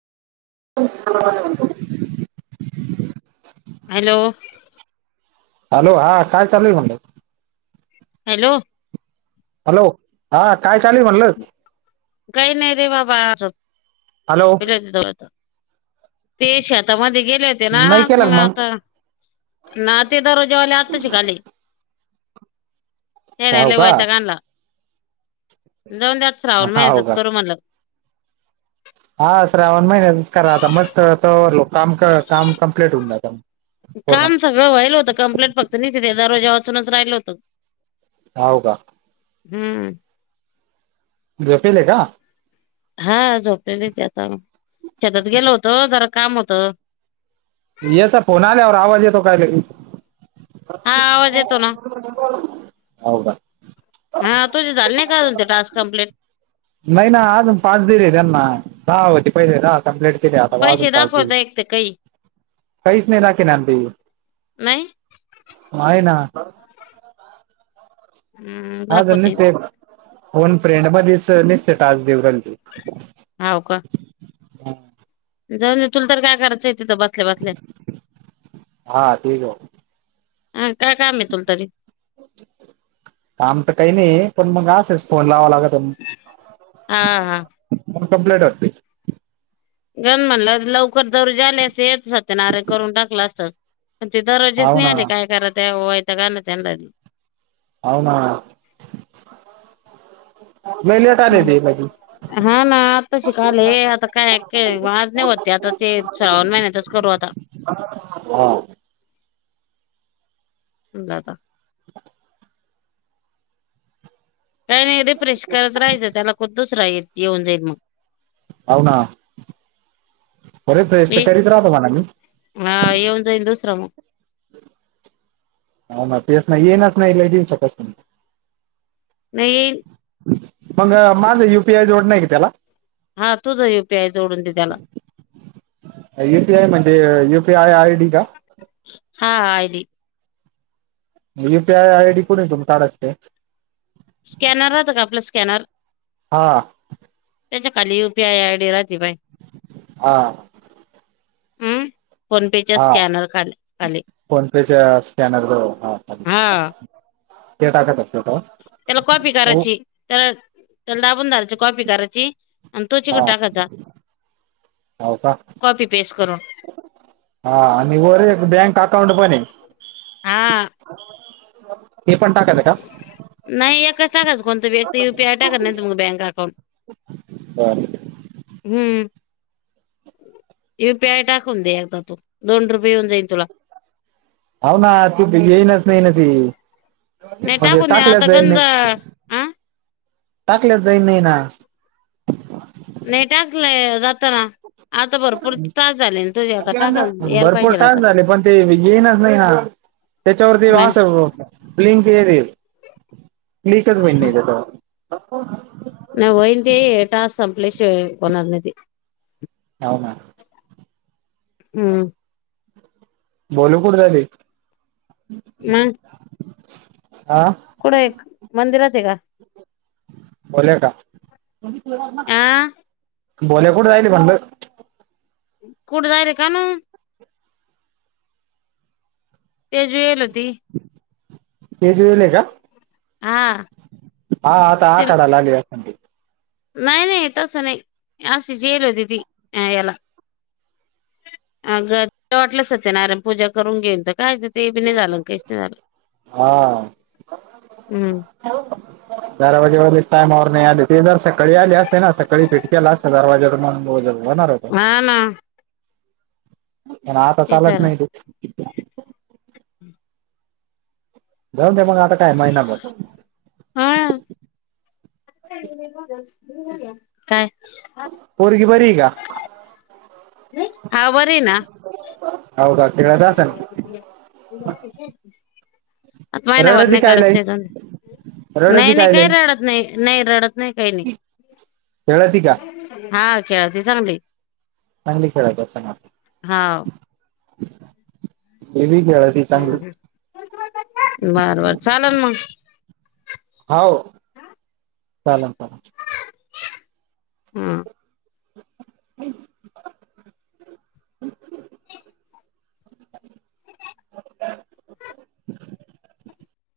[unintelligible] Hello hello हा काय चालूय म्हणला? हॅलो हॅलो हा काय चालू आहे म्हणलं? काही हॅलो [unintelligible] जाऊं आता ते शेतामध्ये गेले होते ना नाही केला का मग आता नाते दररोजावाले आत्ता शिकाली त्या नाहीले वयता का आणला जाऊन दे श्रावण हाव महिनतच का करू म्हणलं. हा श्रावण महिनातंच करा आता मस्त तरलो काम करा काम कम्प्लीट होऊन जाता. काम सगळं व्हायल होतं कंप्लीट फक्त निचित दरवाजा वाचूनच राहिल होतं. हाव का? हम्म. झोपलेला का? हा झोपलेलीच आता शेतात गेलं होत जरा काम होतं. याचा फोन आल्यावर आवाज येतो काय लगेच? हा आवाज येतो ना हाव का? हा तुझे झाले नाही का अजून ते टास्क कम्प्लीट? नाही ना अजून पाच दिले त्यांना दहा होते पहिले दहा कंप्लीट केले आता अजून पैसे पाच दिले दाखवता एक ते काही काहीस नाय. [unintelligible] नाही होय ना. हम्म, हा गं दाखवते निसते फोन फ्रेंड मध्येच निसते टास्क देऊ राहील ते. हाव का? जाऊन दे तुला तर काय करायचंय तिथं बसल्या-बसल्या हा ते आं काय काम आहे तुला तरी? काम तर काही नाही पण मग असच फोन लावा लागत. हा हा कं कंप्लीट होते. गण म्हणलं लवकर दरवजाले असते सत्यनाराय करून टाकलं असतं. ते दरवेजीच हाव नाही ना आली काय करात्यां वयताक आले त्यांनाला बी. हाव ना. हम्म. का. [unintelligible] हा ना आता शिकाले आता काय काय वाद नाही होते आता ते श्रावण महिन्यातच करू आता. हा. ला आता काही नाही रिफ्रेश करत राहाचं त्याला खूप दुसरा येत येऊन जाईल मग. हाव ना [unintelligible] करीत राह तुम्हाला मी. आं येऊन जाईन दुसरं मग. हाव ना पेस ना येईन. [unintelligible] नाही मग माझं यु पी आय जोडणं आहे क त्याला? हा तुझं यु पी आय जोडून दे त्याला. यु पी आय म्हणजे U P I I D का? हा हा I D. U P I I D कुडतून काढाच ते. स्कॅनर राहतं का आपलं स्कॅनर? हा त्याच्या खाली U P I I D राहते बाय. आ हम्म फोन पेच्या हा स्कॅनर खाले खाली. फोन पेच्या स्कॅनरवर हा खाली हा ते टाकत असते का? त्याला कॉपी हो करायची त्याला त्याला दाबून धारायची कॉपी करायची आणि तो चिकड हा टाकायचा हाव का कॉपी पेस्ट करून. हा आणि वर एक बँक अकाउंट पण आहे. हा हे पण टाकायचं का? नाही एकच टाकायचा कोणतं बी एक ती यु पी आय टाकत नाहीत मग बँक अकाउंट. बरं हम्म. यू पी आय टाकुन दे एकदा तू दोन रुपये येऊन जाईन तुला. हाव ना कुठं येईनच नाही ना ती नाही म्हणजे टाकून दे ना, टाकल्याच आता जाई गंज नाही. हा टाकल्यात जाईन नाही ना. नाही टाकलंय जाताना. आता भरपूर त्रास झाले ना तुझे आता टाकायला यायला भरपूर पाहिजे ना आता टाइम झाले पण ते येईनच नाही ना. त्याच्यावरती नाही वासग होतं. प्लिंक हे रे क्लीकच होई नाही गं तवा. नाही होईल ते टास्क संपले शिवाय होणार नाय ते. हाव ना. हम्म. बोलू कुड राहले हा. कुडे एक मंदिरात आहे का? झालं का? आ बोले कुठं राहिले म्हणलं? कुठे जायले कानू? तेजु येल होती. तेजु वेले का हा हा आता ते आता जाय लागली आहे. नाही नाही तसं नाही अशी जेली होती याला. अगं वाटलं सत्यनारायण पूजा करून घेऊन तर काय ते बि नाही झालं काहीच नाही झालं हम्म. [unintelligible] दारवाजेवर टाइमेवर नाही आले ते जर सकाळी आली असते ना सकाळी पिटकेला असं दारवाजेून म्हणून. [unintelligible] हा ना. पण आता चालत नाही तू. हम् जाऊन दे मग आता काय महिनाभर आं काय पोरगी बरी आहे का नाही हाव का खेळत असन. [inaudible] आत महिनाभर रडती नाही काय लई करायचे जाऊन दे नाही रडती नाही काय लई रडत नाही नाही रडत नाही काही खेळती का नाही हा खेळते चांगली. चांगली खेळत असन ना हा गेली काय? ते चांगलं बरं बर चालेल मग. चालेल चालेल. हां [inaudible]